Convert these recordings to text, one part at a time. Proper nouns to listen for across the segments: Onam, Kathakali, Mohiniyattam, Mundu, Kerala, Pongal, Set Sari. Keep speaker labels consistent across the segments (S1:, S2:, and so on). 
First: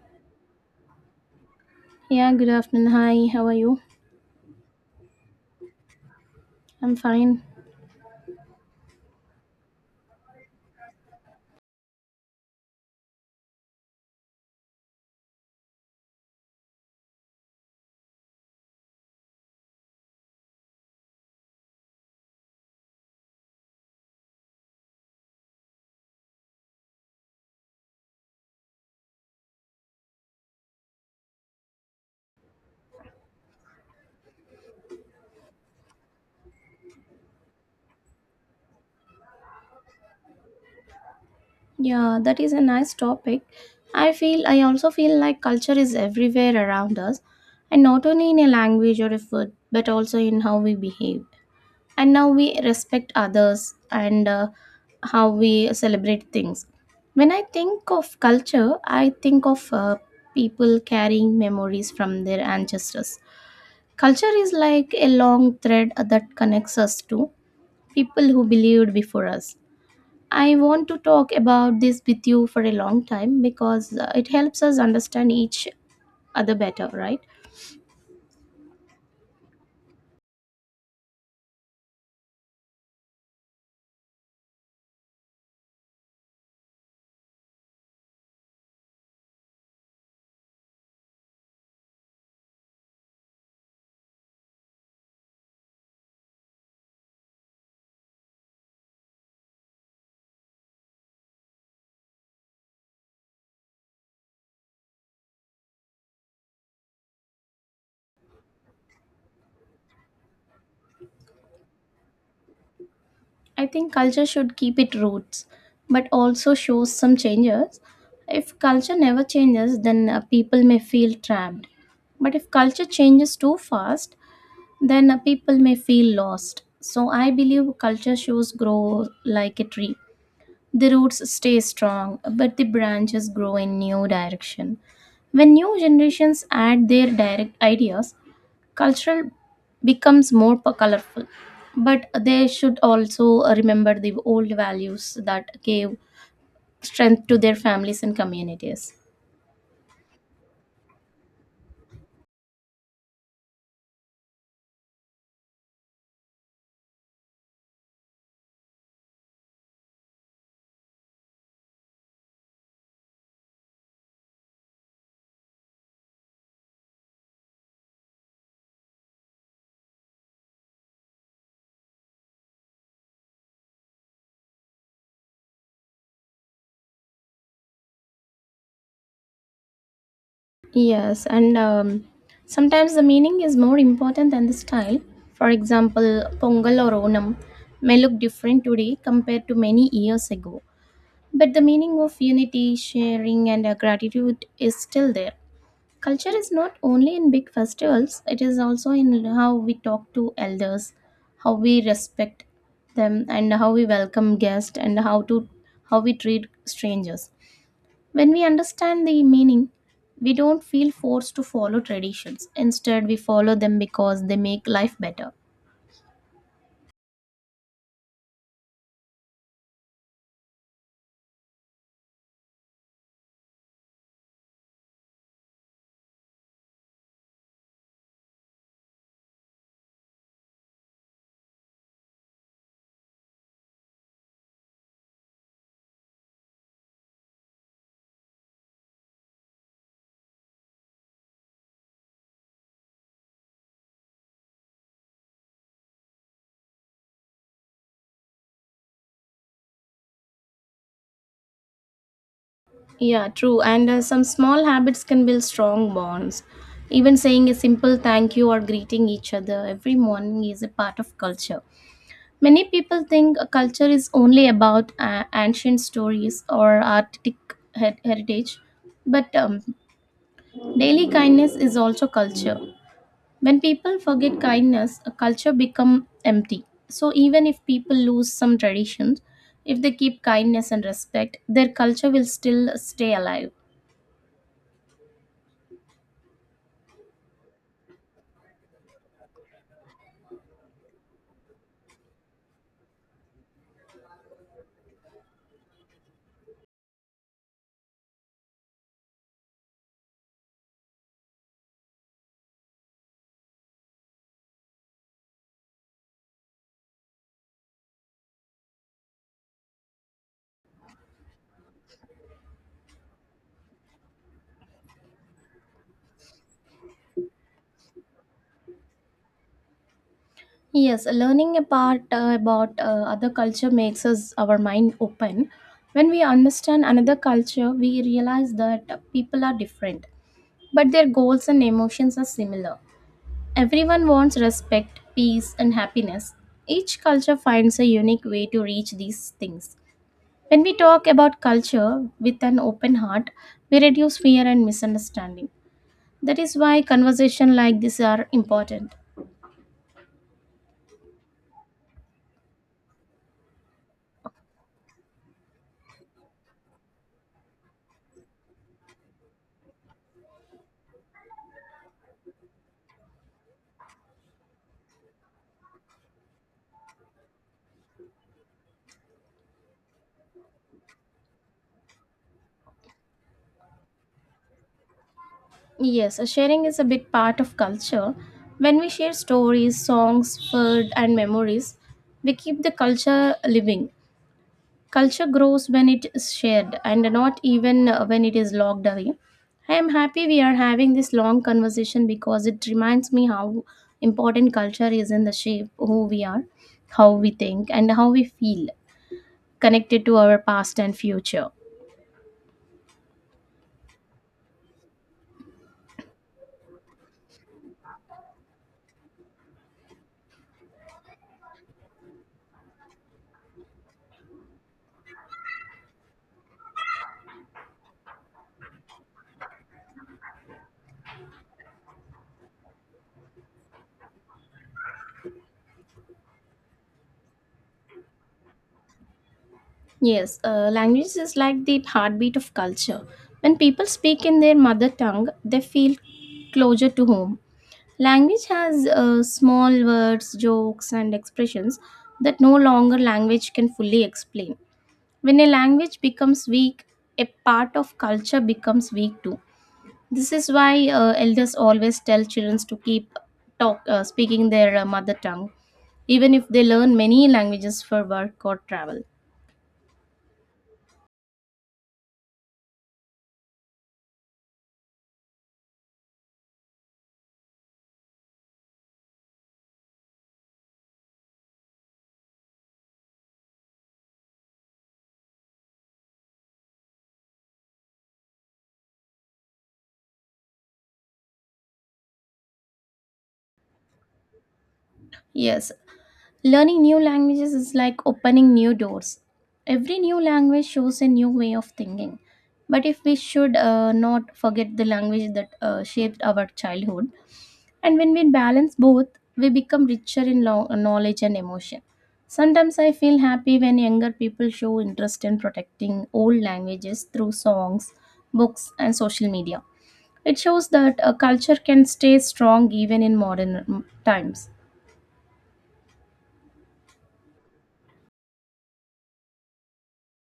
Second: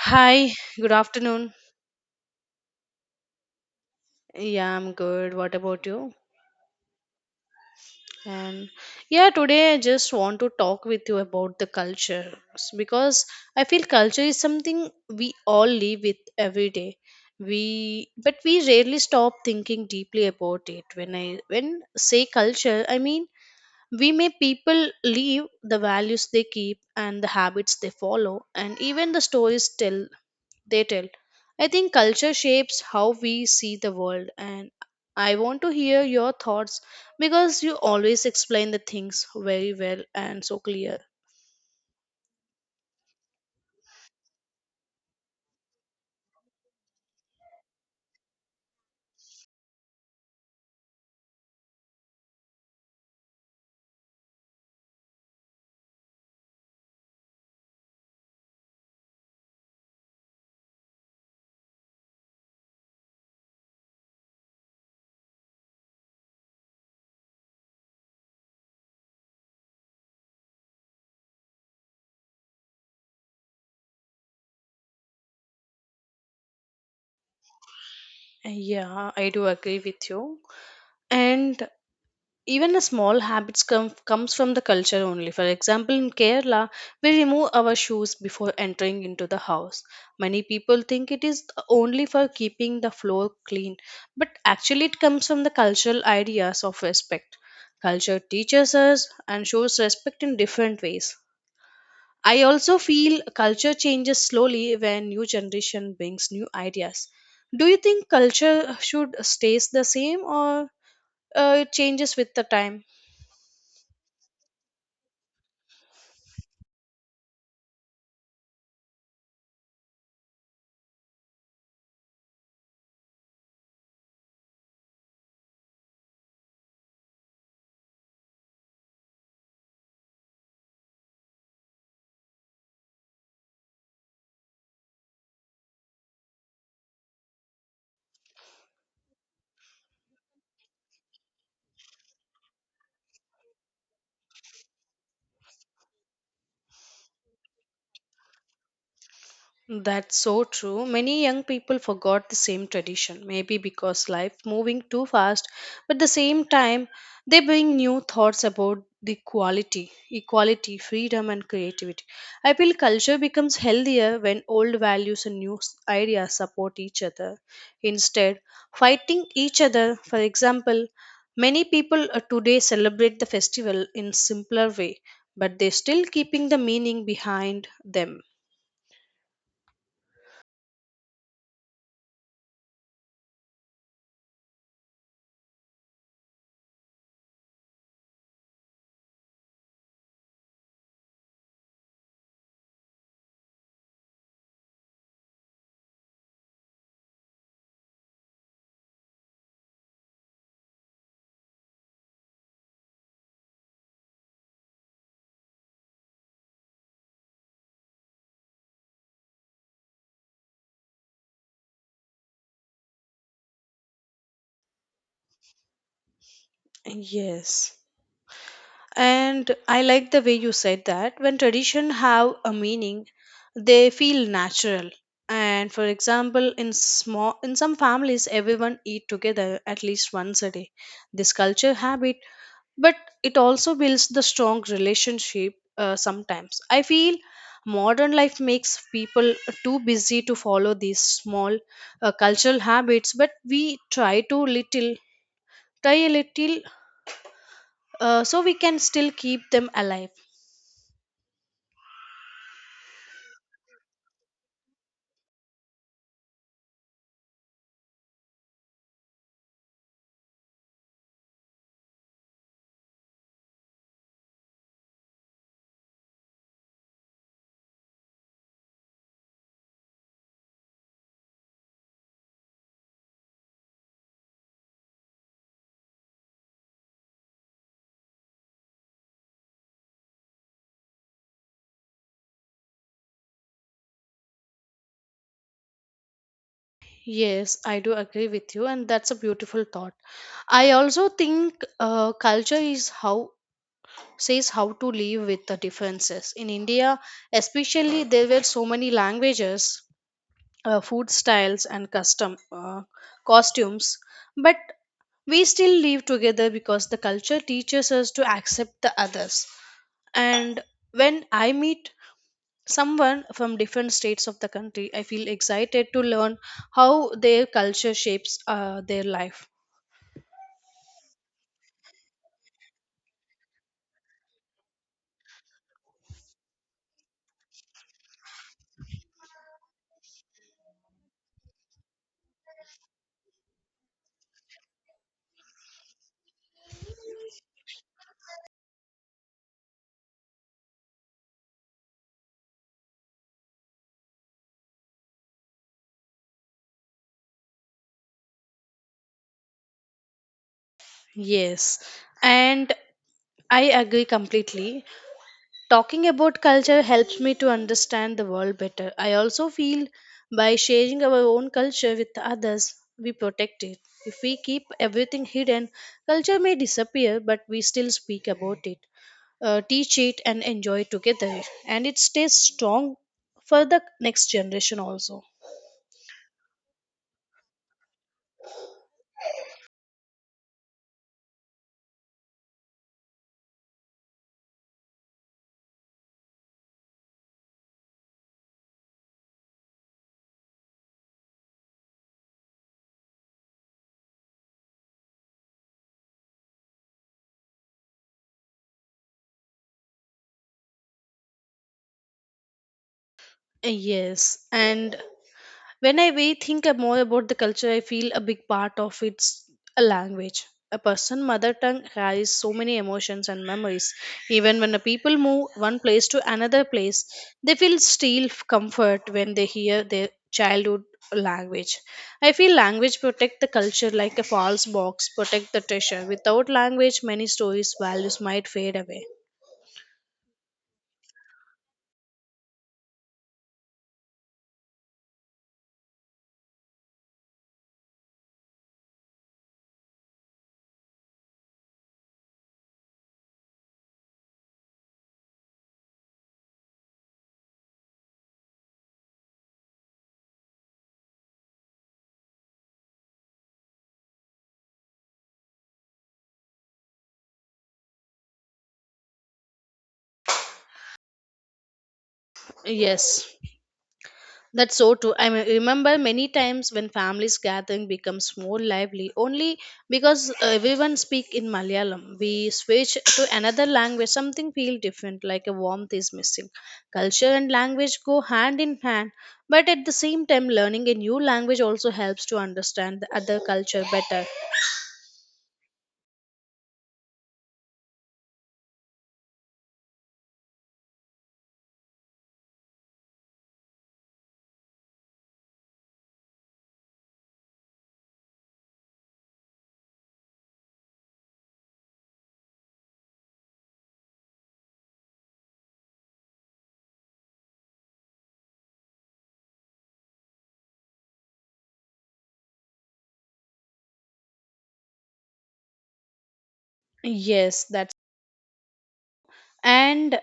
S1: Hi, good afternoon.
S2: Yeah, good afternoon. Hi, how are you?
S1: Yeah, I'm good. What about you?
S2: I'm fine.
S1: And yeah, today I just want to talk with you about the because I feel culture is something we all live with every day. We but we rarely stop thinking deeply about it. When I when say culture, I mean we may people live the values they keep and the habits they follow and even the stories tell. I think culture shapes how we see the world, and I want to hear your thoughts because you always explain the things very well and so clear.
S2: Yeah, that is a nice topic. I also feel like culture is everywhere around us, and not only in a language or a food, but also in how we behave. And now we respect others and how we celebrate things. When I think of culture, I think of people carrying memories from their ancestors. Culture is like a long thread that connects us to people who believed before us. I want to talk about this with you for a long time because it helps us understand each other better, right?
S1: Yeah, I do agree with you. And even a small habits comes from the culture only. For example, in Kerala, we remove our shoes before entering into the house. Many people think it is only for keeping the floor clean, but actually it comes from the cultural ideas of respect. Culture teaches us and shows respect in different ways. I also feel culture changes slowly when new generation brings new ideas. Do you think culture should stays the same or it changes with the time?
S2: I think culture should keep its roots but also shows some changes. If culture never changes, then people may feel trapped. But if culture changes too fast, then people may feel lost. So I believe culture shows grow like a tree. The roots stay strong, but the branches grow in new direction. When new generations add their direct ideas, cultural becomes more colorful. But they should also remember the old values that gave strength to their families and communities.
S1: That's so true. Many young people forgot the same tradition, maybe because life moving too fast, but at the same time they bring new thoughts about the quality, equality, freedom and creativity. I feel culture becomes healthier when old values and ideas support each other instead fighting each other. For example, many people today celebrate the festival in simpler way, but they still keeping the meaning behind them.
S2: Yes, and sometimes the meaning is more important than the style. For example, Pongal or Onam may look different today compared to many years ago. But the meaning of unity, sharing, and gratitude is still there. Culture is not only in big festivals, it is also in how we talk to elders, how we respect them, and how we welcome guests, and how we treat strangers. When we understand the meaning, we don't feel forced to follow traditions. Instead, we follow them because they make life better.
S1: Yes. And I like the way you said that when tradition have a meaning they feel natural. And for example in some families everyone eat together at least once a day. This culture habit, but it also builds the strong relationship. Sometimes I feel modern life makes people too busy to follow these small cultural habits, but we try a little, so we can still keep them alive.
S2: Yeah, true. And some small habits can build strong bonds. Even saying a simple thank you or greeting each other every morning is a part of culture. Many people think a culture is only about ancient stories or artistic heritage, but daily kindness is also culture. When people forget kindness, a culture becomes empty. So even if people lose some traditions, if they keep kindness and respect, their culture will still stay alive.
S1: Yes, I do agree with you, and that's a beautiful thought. I also think culture is how to live with the differences. In India, especially, there were so many languages, food styles, and custom costumes, but we still live together because the culture teaches us to accept the others. And when I meet someone from different states of the country, I feel excited to learn how their culture shapes their life.
S2: Yes, learning apart about other culture makes us our mind open. When we understand another culture, we realize that people are different, but their goals and emotions are similar. Everyone wants respect, peace, and happiness. Each culture finds a unique way to reach these things. When we talk about culture with an open heart, we reduce fear and misunderstanding. That is why conversations like this are important.
S1: Yes, and I agree completely. Talking about culture helps me to understand the world better. I also feel by sharing our own culture with others we protect it. If we keep everything hidden, culture may disappear, but we still speak about it, teach it and enjoy together, and it stays strong for the next generation also.
S2: Yes, sharing is a big part of culture. When we share stories, songs, food, and memories, we keep the culture living. Culture grows when it is shared and not even when it is locked away. I am happy we are having this long conversation because it reminds me how important culture is in the shape who we are, how we think, and how we feel connected to our past and future.
S1: Yes. And when I more about the culture, I feel a big part of it's a language. A person's mother tongue carries so many emotions and memories. Even when the people move one place to another place, they feel still comfort when they hear their childhood language. I feel language protect the culture like a false box protect the treasure. Without language, many stories values might fade away.
S2: Yes, language is like the heartbeat of culture. When people speak in their mother tongue, they feel closer to home. Language has small words, jokes, and expressions that no longer language can fully explain. When a language becomes weak, a part of culture becomes weak too. This is why elders always tell children to keep talk speaking their mother tongue even if they learn many languages for work or travel.
S1: Yes. That's so true. I mean, remember many times when families gathering becomes more lively only because everyone speak in Malayalam. We switch to another language, something feel different, like a warmth is missing. Culture and language go hand in hand, but at the same time, learning a new language also helps to understand the other culture better.
S2: Yes, learning new languages is like opening new doors. Every new language shows a new way of thinking. But if we should not forget the language that shaped our childhood, and when we balance both, we become richer in knowledge and emotion. Sometimes I feel happy when younger people show interest in protecting old languages through songs, books, and social media. It shows that a culture can stay strong even in modern times.
S1: Yes, that's and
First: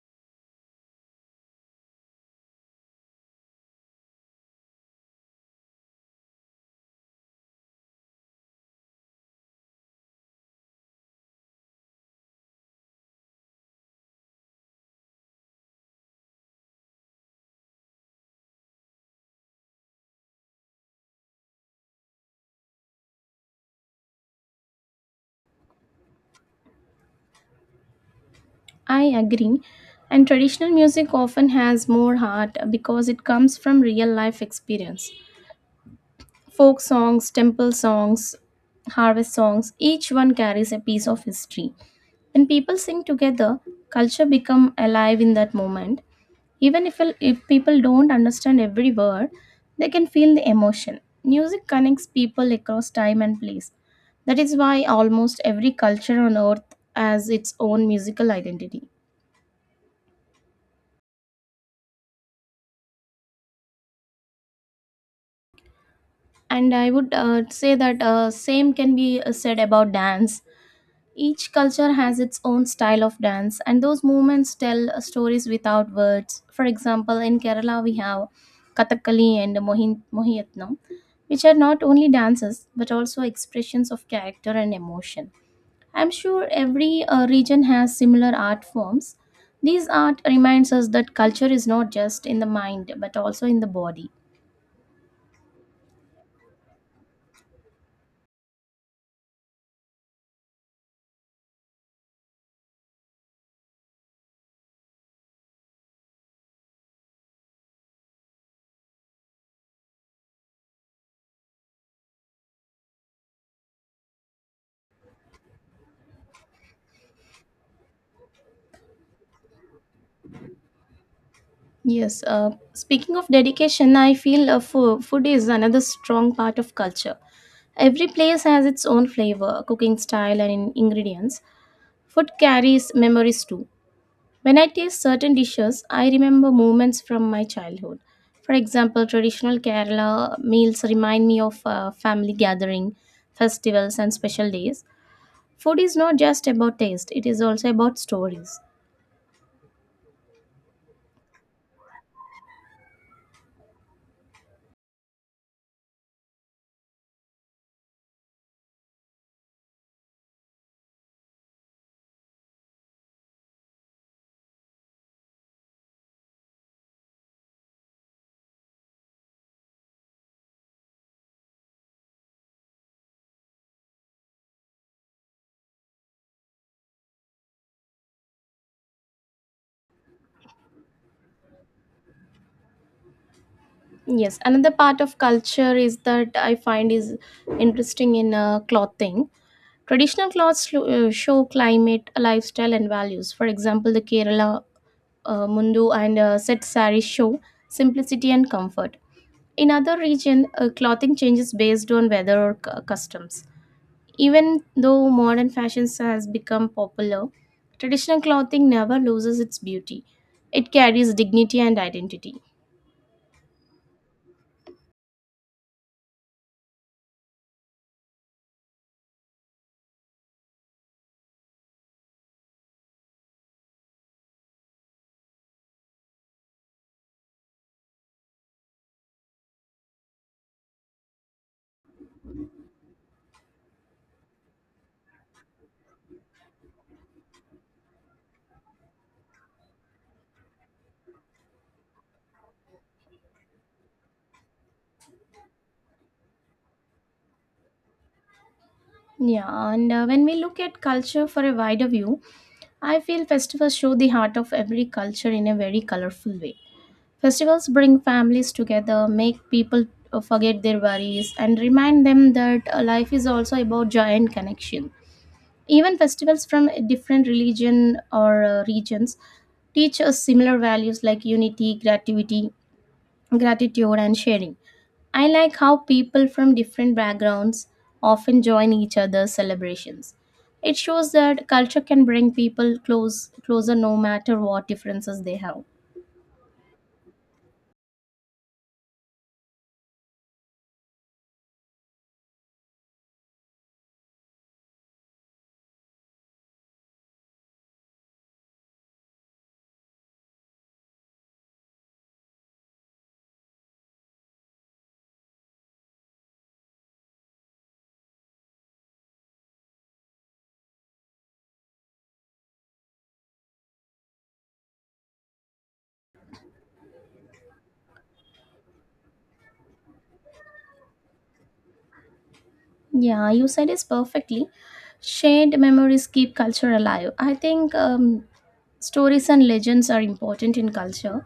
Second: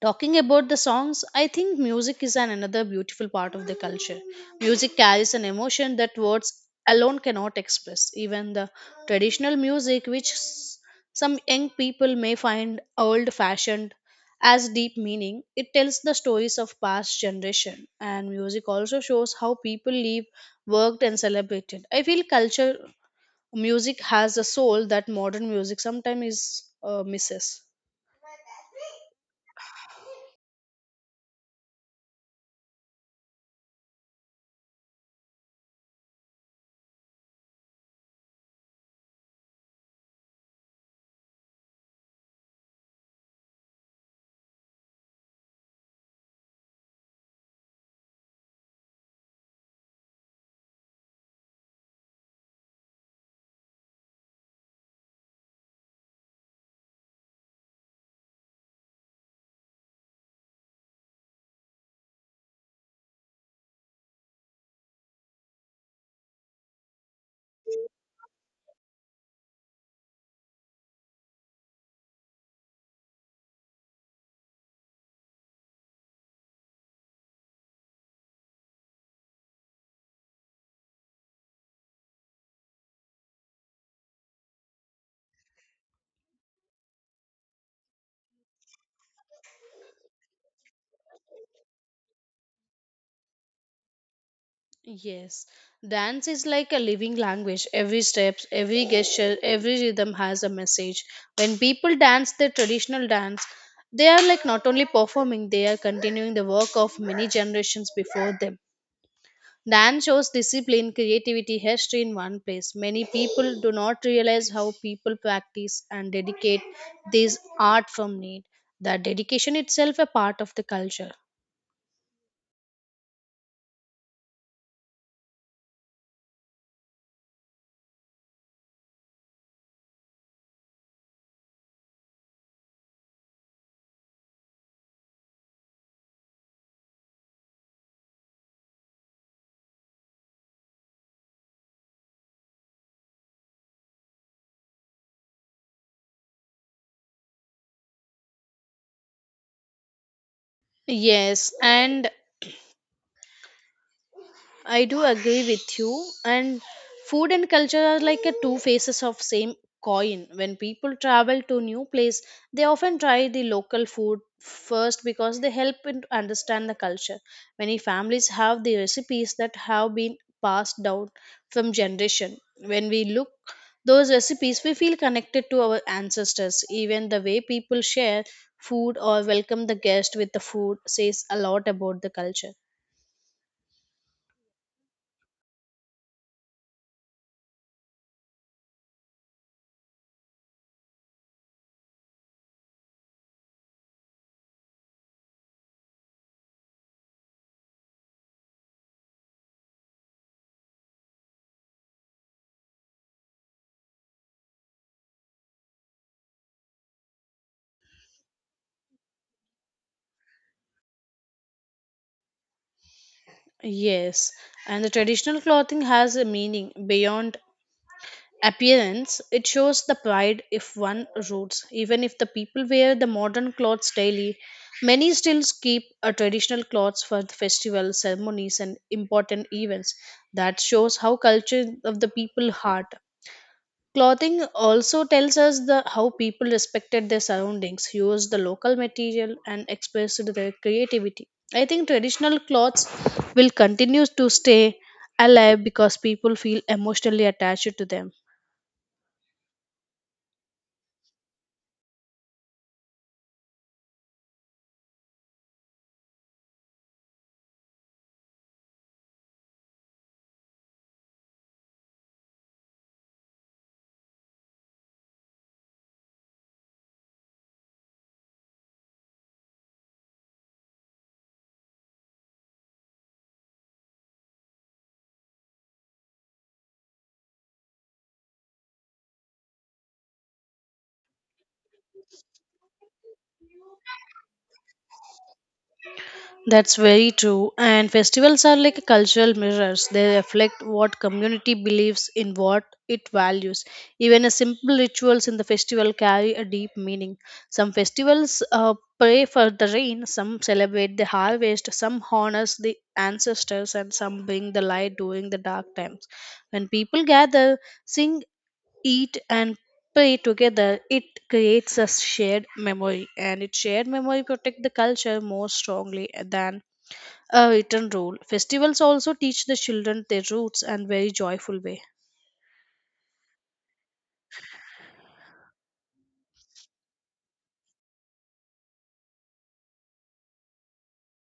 S1: talking about the songs, I think music is an another beautiful part of the culture. Music carries an emotion that words alone cannot express. Even the traditional music, some young people may find old fashioned as deep meaning, it tells the stories of past generation. And music also shows how people live, worked, and celebrated. I feel culture music has a soul that modern music sometimes is misses.
S2: I agree. And traditional music often has more heart because it comes from real life experience. Folk songs, temple songs, harvest songs, each one carries a piece of history. When people sing together, culture become alive in that moment. Even if people don't understand every word, they can feel the emotion. Music connects people across time and place. That is why almost every culture on earth has its own musical identity. And I would say that same can be said about dance. Each culture has its own style of dance, and those movements tell stories without words. For example, in Kerala we have kathakali and mohiniyattam, which are not only dances but also expressions of character and emotion. I'm sure every region has similar art forms. These art reminds us that culture is not just in the mind but also in the body.
S1: Yes, dance is like a living language. Every step, every gesture, every rhythm has a message. When people dance their traditional dance, they are like not only performing, they are continuing the work of many generations before them. Dance shows discipline, creativity, history in one place. Many people do not realize how people practice and dedicate this art from need. That dedication itself a part of the culture.
S2: Yes, speaking of dedication, I feel food is another strong part of culture. Every place has its own flavor, cooking style, and ingredients. Food carries memories too. When I taste certain dishes, I remember moments from my childhood. For example, traditional Kerala meals remind me of family gathering, festivals, and special days. Food is not just about taste, it is also about stories.
S1: Yes, and I do agree with you. And food and culture are like a two faces of same coin. When people travel to new place, they often try the local food first because they help in to understand the culture. Many families have the recipes that have been passed down from generation. When we look those recipes, we feel connected to our ancestors. Even the way people share food or welcome the guest with the food says a lot about the culture.
S2: Yes, another part of culture is that I find is interesting in clothing. Traditional clothes show climate, lifestyle, and values. For example, the Kerala Mundu and Set Sari show simplicity and comfort. In other region, clothing changes based on weather or customs. Even though modern fashions has become popular, traditional clothing never loses its beauty. It carries dignity and identity.
S1: Yes, and the traditional clothing has a meaning beyond appearance. It shows the pride if one roots. Even if the people wear the modern clothes daily, many still keep a traditional clothes for the festival ceremonies and important events. That shows how culture of the people heart. Clothing also tells us the how people respected their surroundings, used the local material, and expressed their creativity. I think traditional clothes will continue to stay alive because people feel emotionally attached to them.
S2: Yeah, and when we look at culture for a wider view, I feel festivals show the heart of every culture in a very colorful way. Festivals bring families together, make people forget their worries, and remind them that life is also about joy and connection. Even festivals from different religion or regions teach us similar values like unity, creativity, gratitude and sharing. I like how people from different backgrounds often join each other's celebrations. It shows that culture can bring people closer no matter what differences they have.
S1: That's very true. And festivals are like cultural mirrors. They reflect what community believes in what it values. Even a simple rituals in the festival carry a deep meaning. Some festivals pray for the rain, some celebrate the harvest, some honors the ancestors, and some bring the light during the dark times. When people gather, sing, eat, and pray together, it creates a shared memory, and its shared memory protect the culture more strongly than a written rule. Festivals also teach the children their roots and very joyful way.
S2: Yeah, you said this perfectly. Shared memories keep culture alive. I think stories and legends are important in culture.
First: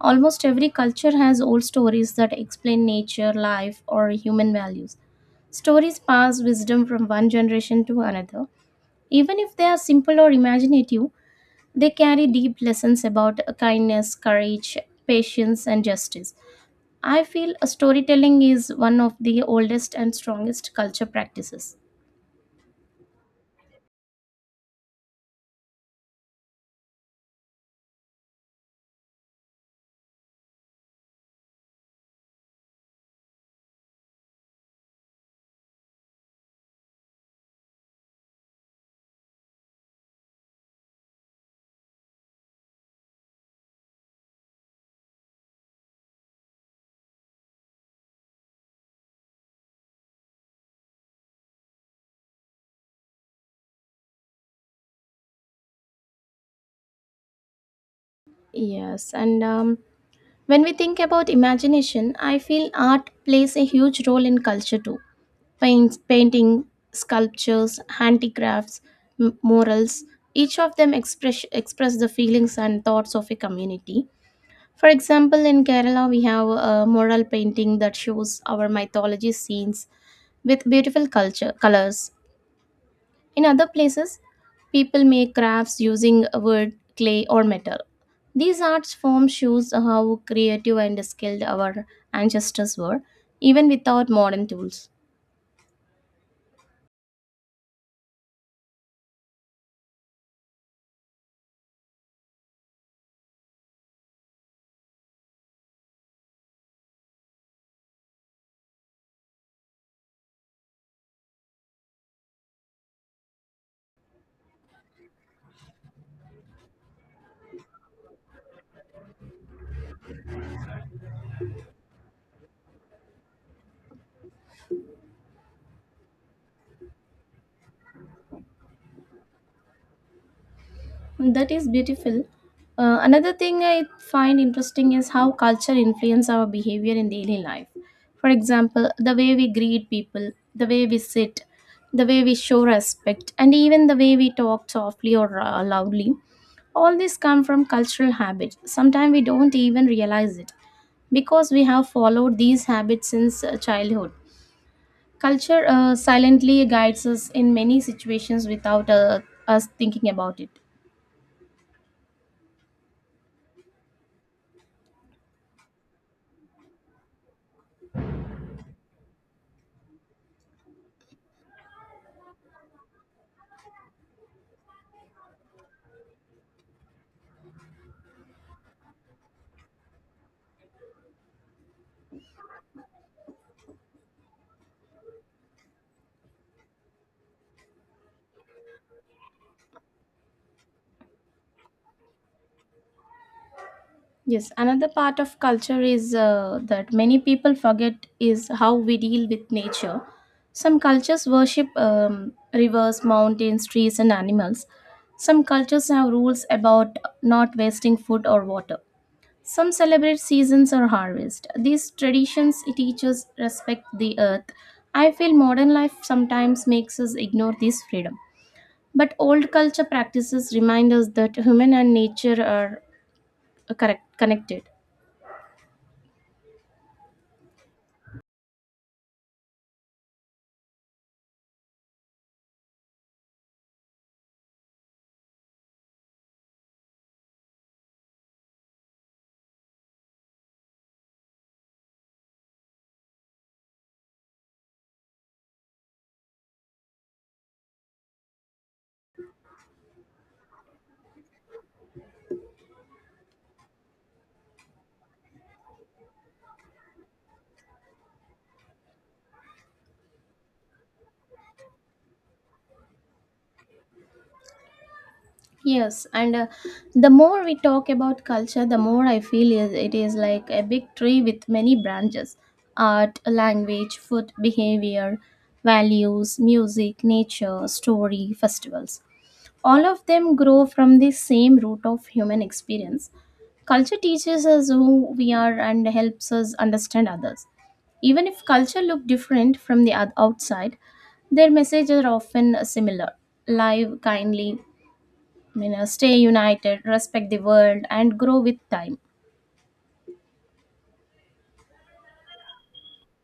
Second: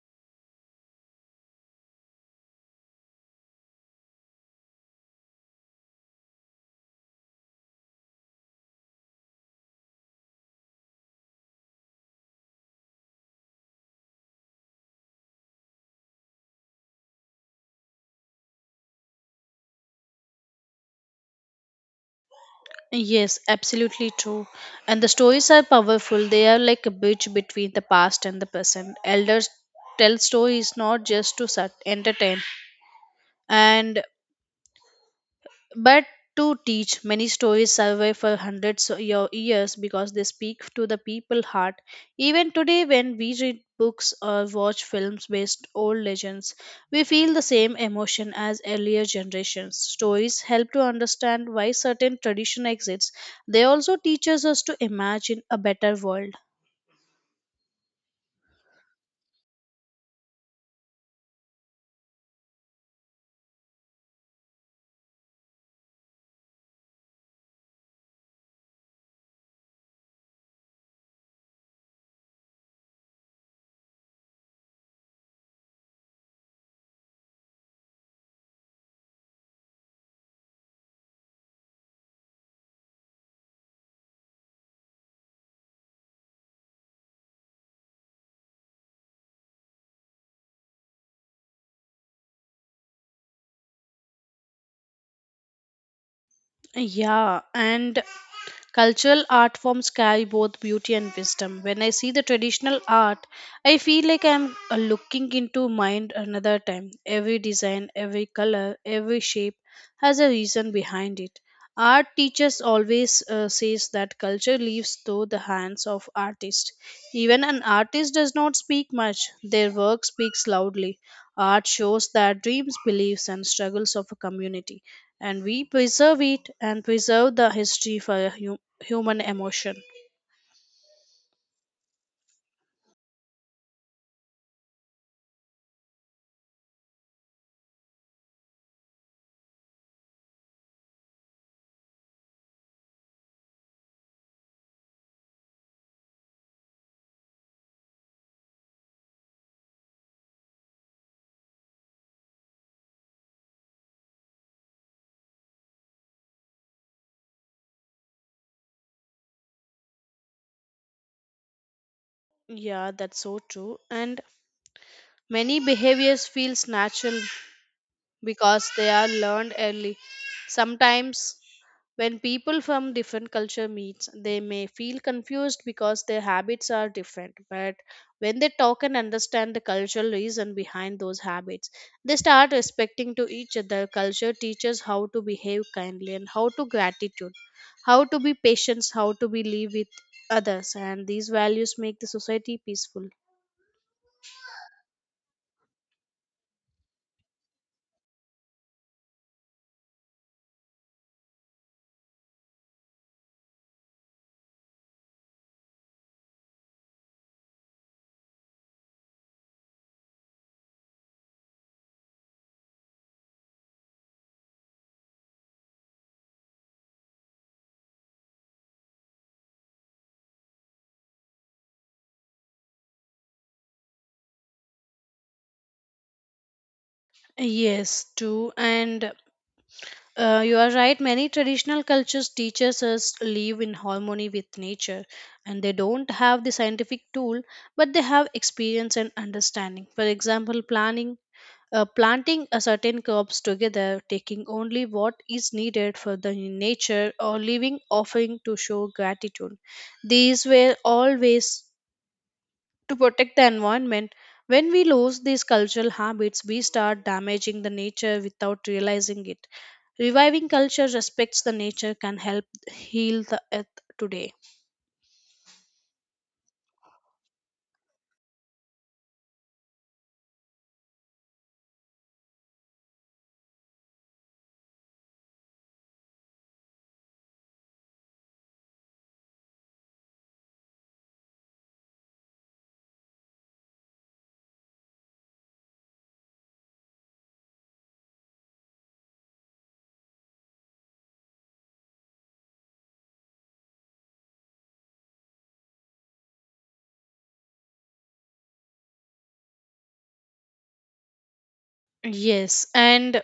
S2: Almost every culture has old stories that explain nature, life, or human values. Stories pass wisdom from one generation to another. Even if they are simple or imaginative, they carry deep lessons about kindness, courage, patience, and justice. I feel storytelling is one of the oldest and strongest culture practices.
S1: Yes, absolutely true. And the stories are powerful. They are like a bridge between the past and the present. Elders tell stories not just to entertain, and but to teach. Many stories survive for hundreds of years because they speak to the people heart. Even today when we read books or watch films based old legends, we feel the same emotion as earlier generations. Stories help to understand why certain tradition exists. They also teaches us to imagine a better world.
S2: Yes, and when we think about imagination, I feel art plays a huge role in culture too. Paints, painting, sculptures, handicrafts, murals, each of them express the feelings and thoughts of a community. For example, in Kerala, we have a mural painting that shows our mythology scenes with beautiful culture colors. In other places, people make crafts using wood, clay, or metal. These arts forms shows how creative and skilled our ancestors were, even without modern tools.
S1: Yeah, and cultural art forms carry both beauty and wisdom. When I see the traditional art, I feel like I'm looking into mind another time. Every design, every color, every shape has a reason behind it. Art teachers always says that culture lives through the hands of artists. Even an artist does not speak much; their work speaks loudly. Art shows the dreams, beliefs, and struggles of a community, and we preserve it and preserve the history for a human emotion.
S2: That is beautiful. Another thing I find interesting is how culture influence our behavior in daily life. For example, the way we greet people, the way we sit, the way we show respect, and even the way we talk softly or loudly. All these come from cultural habits. Sometimes we don't even realize it because we have followed these habits since childhood. Culture silently guides us in many situations without us thinking about it.
S1: Yeah, that's so true. And many behaviors feels natural because they are learned early. Sometimes when people from different culture meets, they may feel confused because their habits are different, but when they talk and understand the cultural reason behind those habits, they start respecting to each other. Culture teaches how to behave kindly and how to gratitude, how to be patient, how to be live with others, and these values make the society peaceful.
S2: Yes, another part of culture is that many people forget is how we deal with nature. Some cultures worship rivers, mountains, trees, and animals. Some cultures have rules about not wasting food or water. Some celebrate seasons or harvest. These traditions teach us respect the earth. I feel modern life sometimes makes us ignore this freedom. But old culture practices remind us that human and nature are connected.
S1: Yes, true. And you are right. Many traditional cultures teaches us live in harmony with nature, and they don't have the scientific tool, but they have experience and understanding. For example, planting a certain crops together, taking only what is needed for the nature, or leaving offering to show gratitude. These were all ways to protect the environment. When we lose these cultural habits, we start damaging the nature without realizing it. Reviving culture respects the nature can help heal the earth today.
S2: Yes, and the more we talk about culture, the more I feel it is like a big tree with many branches: art, language, food, behavior, values, music, nature, story, festivals. All of them grow from the same root of human experience. Culture teaches us who we are and helps us understand others. Even if culture look different from the outside, their messages are often similar: live, kindly, you know, stay united, respect the world, and grow with time.
S1: Yes, and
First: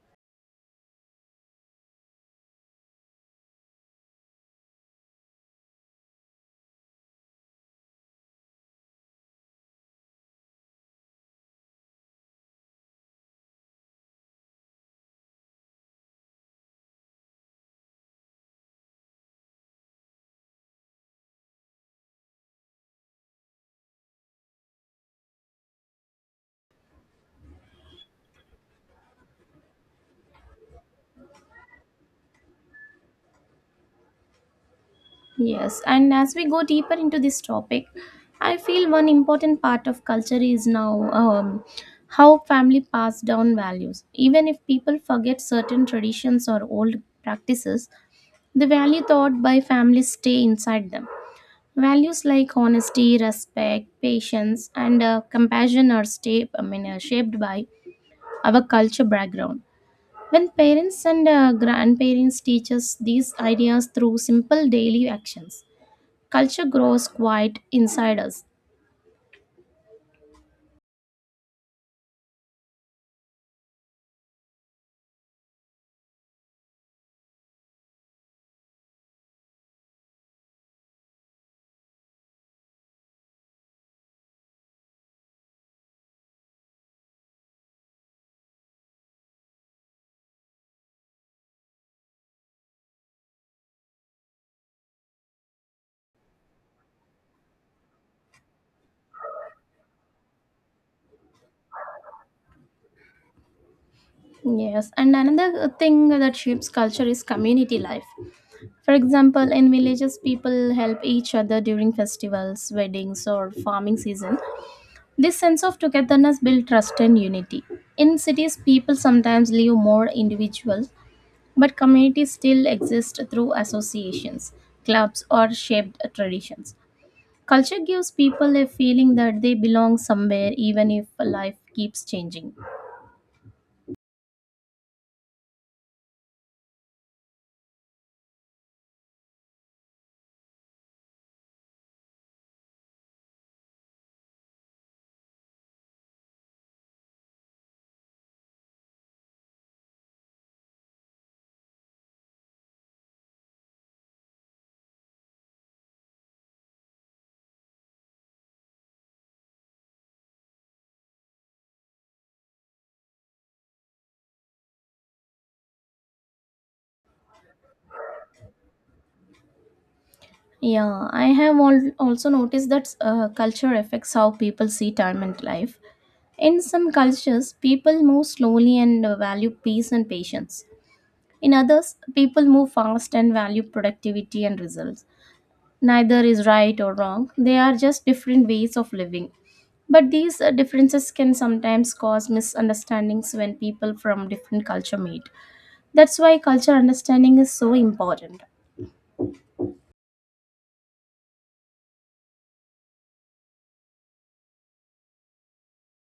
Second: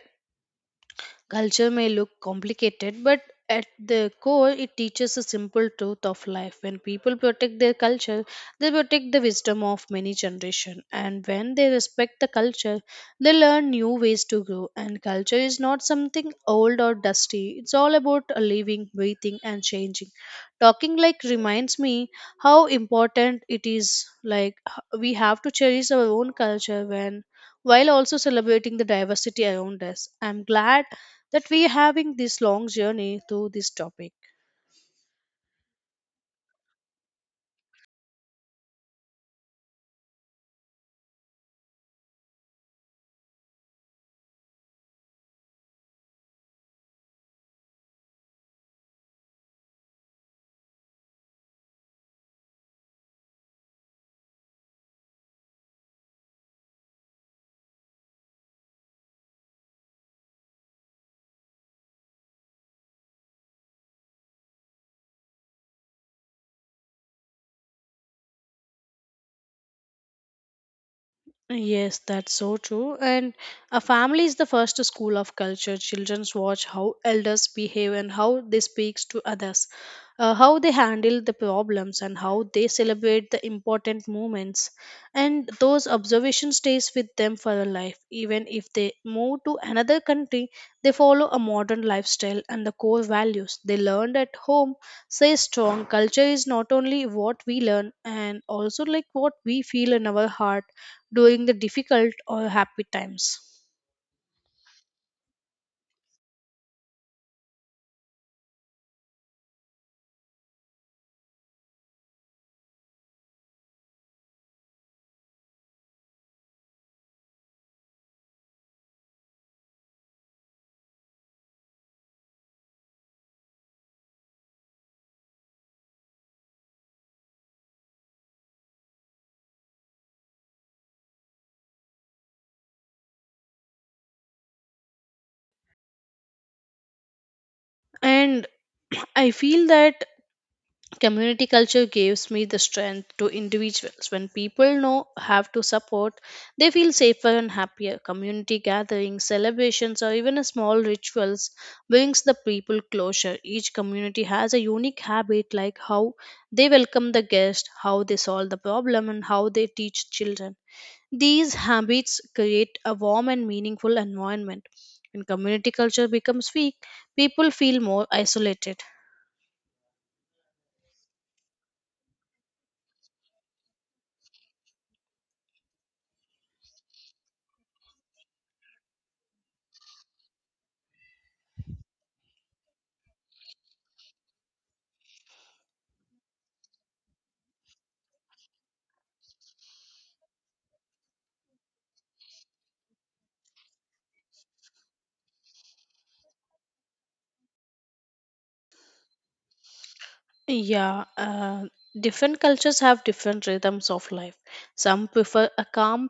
S1: culture may look complicated, but at the core, it teaches a simple truth of life. When people protect their culture, they protect the wisdom of many generations. And when they respect the culture, they learn new ways to grow. And culture is not something old or dusty, it's all about a living, breathing, and changing. Talking like reminds me how important it is, like, we have to cherish our own culture when while also celebrating the diversity around us. I'm glad that we having this long journey to this topic.
S2: Yes, and as we go deeper into this topic, I feel one important part of culture is now how family pass down values. Even if people forget certain traditions or old practices, the value taught by family stay inside them. Values like honesty, respect, patience, and compassion are shaped by our culture background. When parents and grandparents teach us these ideas through simple daily actions, culture grows quite inside us.
S1: Yes, that's so true. And a family is the first school of culture. Children watch how elders behave and how they speak to others, how they handle the problems, and how they celebrate the important moments. And those observation stays with them for their life. Even if they move to another country, they follow a modern lifestyle and the core values they learned at home say strong. Culture is not only what we learn and also like what we feel in our heart during the difficult or happy times.
S2: Yes, and another thing that shapes culture is community life. For example, in villages, people help each other during festivals, weddings, or farming season. This sense of togetherness builds trust and unity. In cities, people sometimes live more individual, but communities still exist through associations, clubs, or shaped traditions. Culture gives people a feeling that they belong somewhere, even if life keeps changing.
S1: And I feel that community culture gives me the strength to individuals. When people know have to support, they feel safer and happier. Community gatherings, celebrations, or even a small rituals brings the people closer. Each community has a unique habit, like how they welcome the guest, how they solve the problem, and how they teach children. These habits create a warm and meaningful environment. When community culture becomes weak, people feel more isolated.
S2: Yeah, I have also noticed that culture affects how people see time and life. In some cultures, people move slowly and value peace and patience. In others, people move fast and value productivity and results. Neither is right or wrong, they are just different ways of living. But these differences can sometimes cause misunderstandings when people from different culture meet. That's why culture understanding is so important.
S1: Yeah, different cultures have different rhythms of life. Some prefer a calm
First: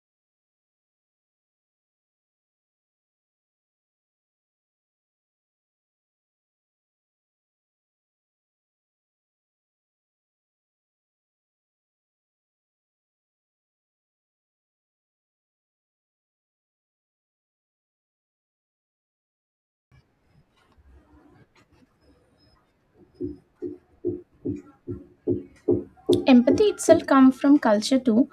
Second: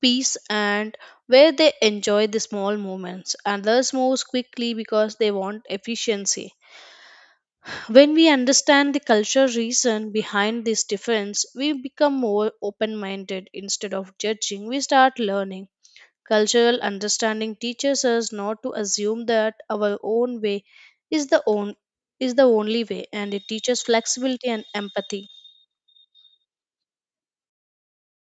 S1: peace and where they enjoy the small moments. Others move quickly because they want efficiency. When we understand the cultural reason behind this difference, we become more open minded. Instead of judging, we start learning. Cultural understanding teaches us not to assume that our own way is the own is the only way and it teaches flexibility and empathy.
S2: Empathy itself comes from culture too.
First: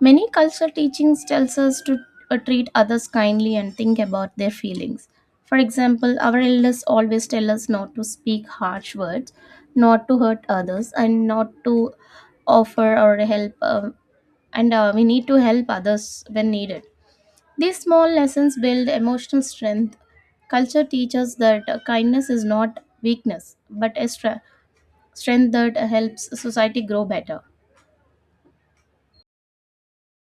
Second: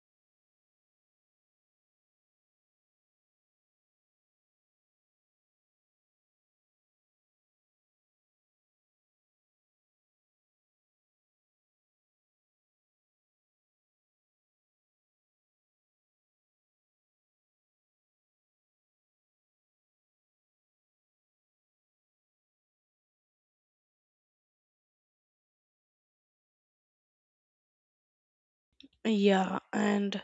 S2: Many culture teachings tells us to treat others kindly and think about their feelings. For example, our elders always tell us not to speak harsh words, not to hurt others, and not to offer or help and we need to help others when needed. These small lessons build emotional strength. Culture teaches that kindness is not weakness but a strength that helps society grow better.
S1: Yeah, and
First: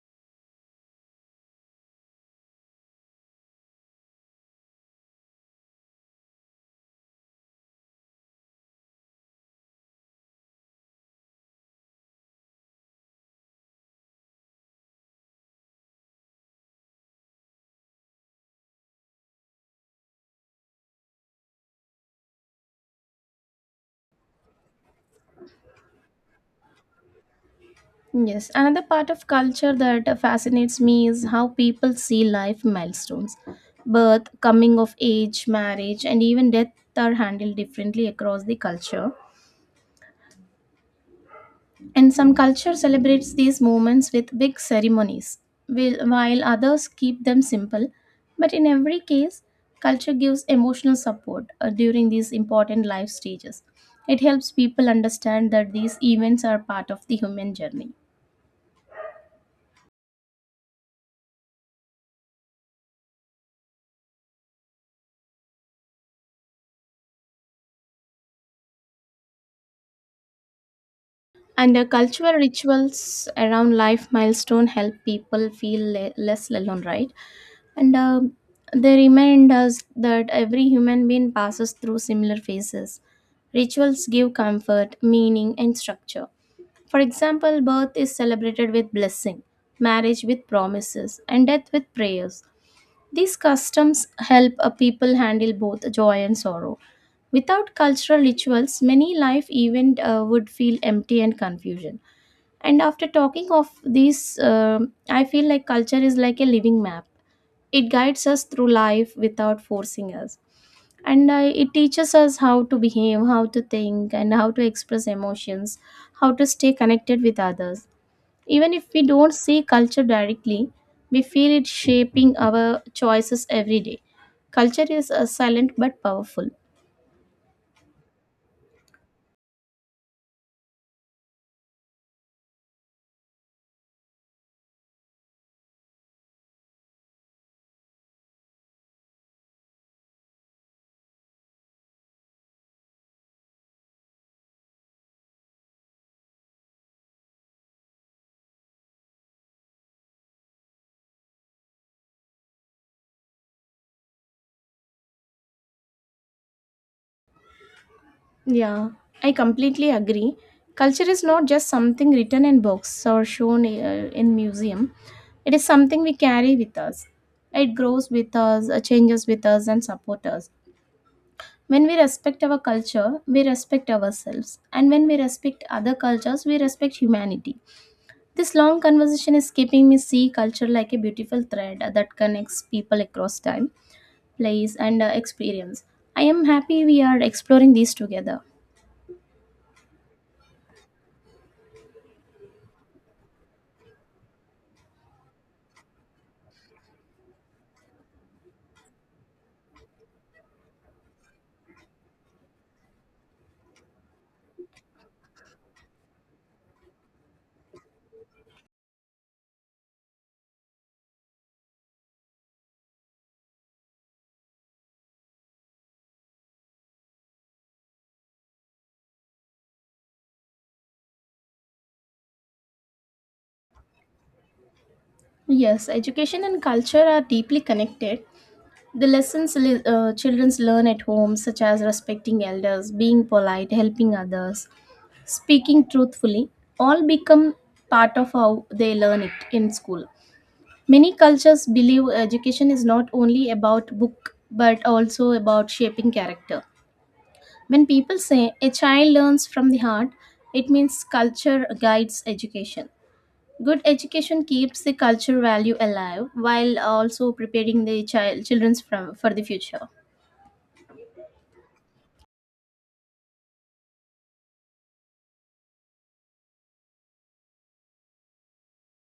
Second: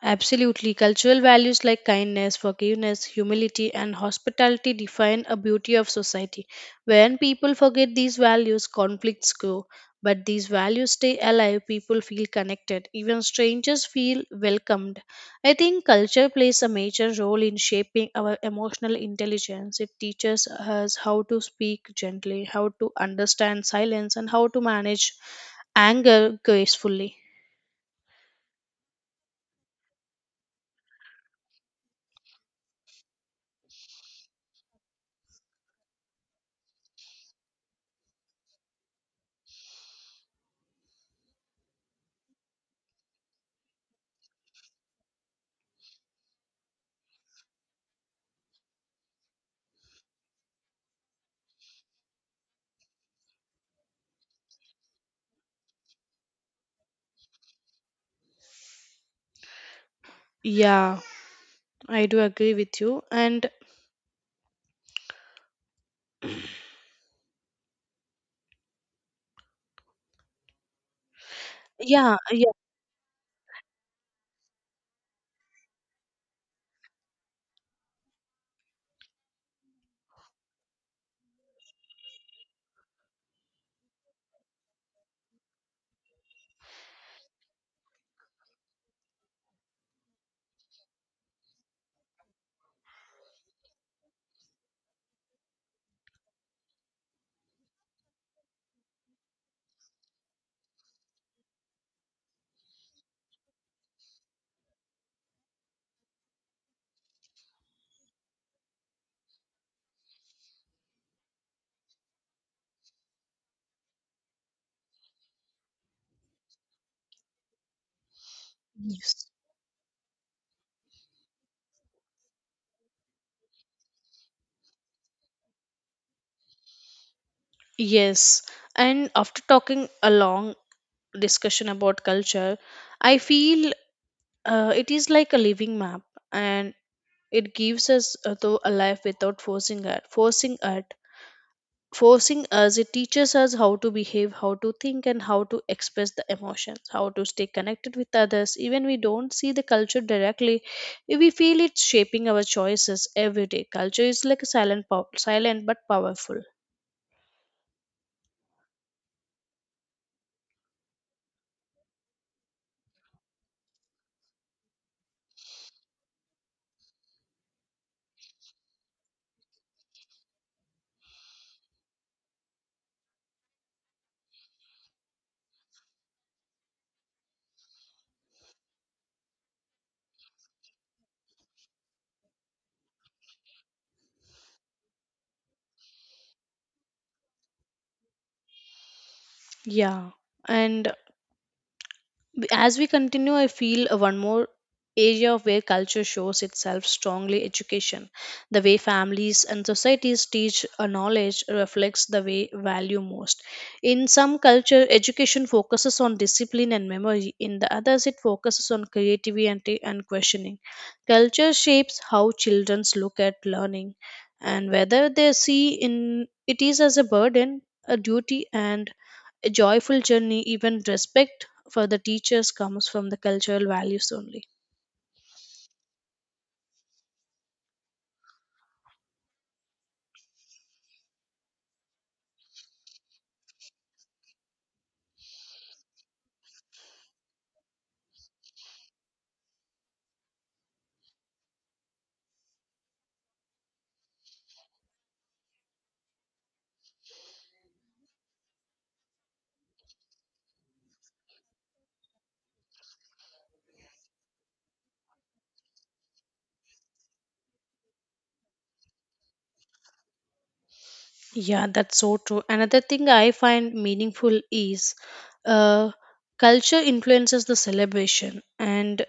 S1: absolutely. Cultural values like kindness, forgiveness, humility, and hospitality define a beauty of society. When people forget these values, conflicts grow. But these values stay alive, people feel connected, even strangers feel welcomed. I think culture plays a major role in shaping our emotional intelligence. It teaches us how to speak gently, how to understand silence, and how to manage anger gracefully.
S2: Yes, another part of culture that fascinates me is how people see life milestones. Birth, coming of age, marriage, and even death are handled differently across the culture. And some culture celebrates these moments with big ceremonies, while others keep them simple. But in every case, culture gives emotional support during these important life stages. It helps people understand that these events are part of the human journey.
S1: Yeah. I do agree with you. And
S2: And
S1: yeah,
S2: cultural
S1: yeah,
S2: rituals around life milestone help people feel less alone, right? And they remind us that every human being passes through similar phases. Rituals give comfort, meaning, and structure. For example, birth is celebrated with blessing, marriage with promises, and death with prayers. These customs help a people handle both joy and sorrow. Without cultural rituals, many life event would feel empty and confusion. And after talking of these, um I feel like culture is like a living map, it guides us through life without forcing us, and it teaches us how to behave, how to think, and how to express emotions, how to stay connected with others, even if we
S1: yes.
S2: don't see culture directly, we feel it shaping our choices every day. Culture is silent but powerful.
S1: Yes. And after talking a long discussion about culture, I feel it is like a living map and it gives us though a life without forcing us, it teaches us how to behave, how to think, and how to express the emotions, how to stay connected with others, even we don't see the culture directly. We feel it's shaping our choices every day. Culture is like a silent but powerful.
S2: Yeah, I completely agree. Culture is not just something written in books or shown in museum. It is something we carry with us. It grows with us, changes with us, and supports us. When we respect our culture, we respect ourselves. And when we respect other cultures, we respect humanity. This long conversation is keeping me see culture like a beautiful thread that connects people across time, place, and experience. I am happy we are exploring these together.
S1: Yeah. And as we continue, I feel one more area of where culture shows itself strongly, education. The way families and societies teach a knowledge reflects the way value most. In some culture, education focuses on discipline and memory. In the others, it focuses on creativity and questioning. Culture shapes how children look at learning and whether they see in it is as a burden, a duty, and a joyful journey. Even respect for the teachers comes from the cultural values only.
S2: Yes, education and culture are deeply connected. The lessons children learn at home, such as respecting elders, being polite, helping others, speaking truthfully, all become part of how they learn it in school. Many cultures believe education is not only about book but also about shaping character. When people say a child learns from the heart, it means culture guides education. Good education keeps the culture value alive while also preparing the children's from for the future.
S1: Yeah, that's so true. Another thing I find meaningful is uh, culture influences the celebration and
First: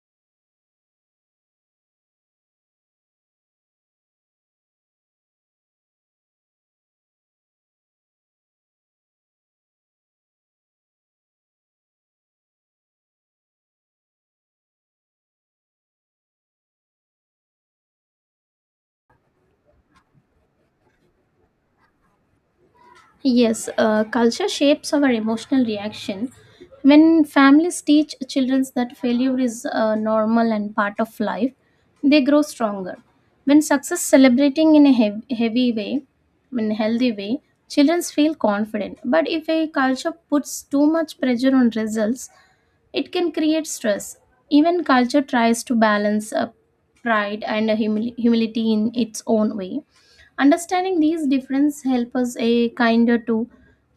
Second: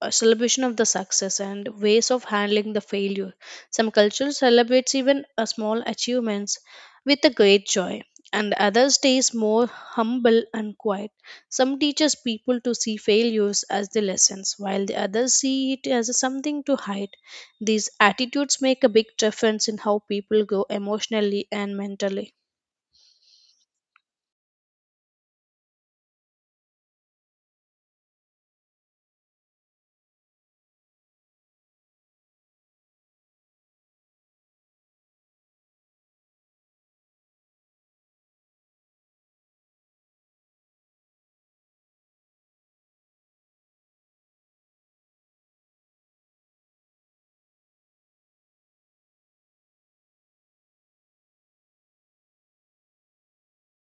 S1: a celebration of the success and ways of handling the failure. Some cultures celebrates even a small achievements with a great joy, and others stays more humble and quiet. Some teaches people to see failures as the lessons, while the others see it as something to hide. These attitudes make a big difference in how people grow emotionally and mentally.
S2: Yes, culture shapes our emotional reaction. When families teach children that failure is normal and part of life, they grow stronger. When success celebrating in a heavy way, in a healthy way, children feel confident. But if a culture puts too much pressure on results, it can create stress. Even culture tries to balance pride and humility in its own way. Understanding these differences help us a kinder to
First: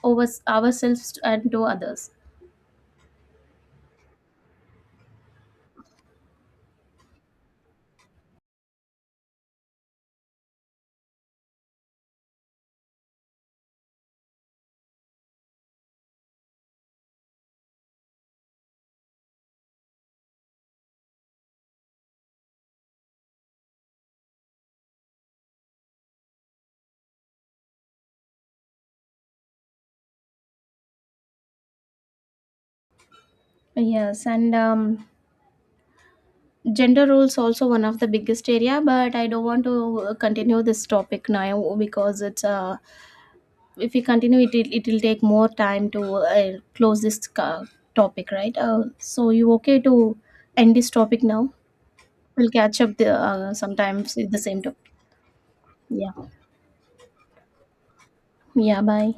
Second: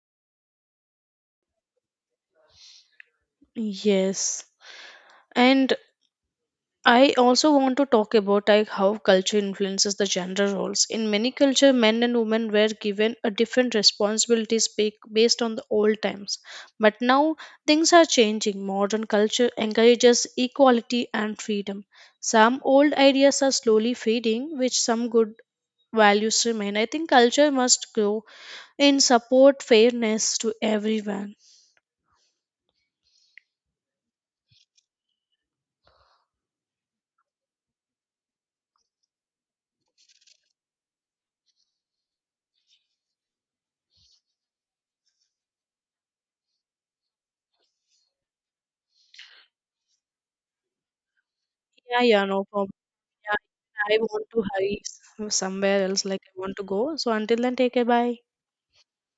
S2: over ourselves and to others.
S1: Yes. And I also want to talk about like how culture influences the gender roles. In many culture, men and women were given a different responsibilities based on the old times. But now things are changing. Modern culture encourages equality and freedom. Some old ideas are slowly fading, which some good values remain. I think culture must grow in support fairness to everyone.
S2: Yes, and gender roles also one of the biggest area. But I don't want to continue this topic now because it's if we continue it, it'll take more time to close this topic, right? So you okay to end this topic now?
S1: Yeah, yeah, no
S2: We'll
S1: problem.
S2: catch up the,
S1: Yeah, I
S2: sometimes
S1: want
S2: with the
S1: to
S2: same
S1: hurry
S2: topic.
S1: somewhere else,
S2: Yeah.
S1: like I want to go. So until then, take care. Bye.
S2: Yeah. Bye.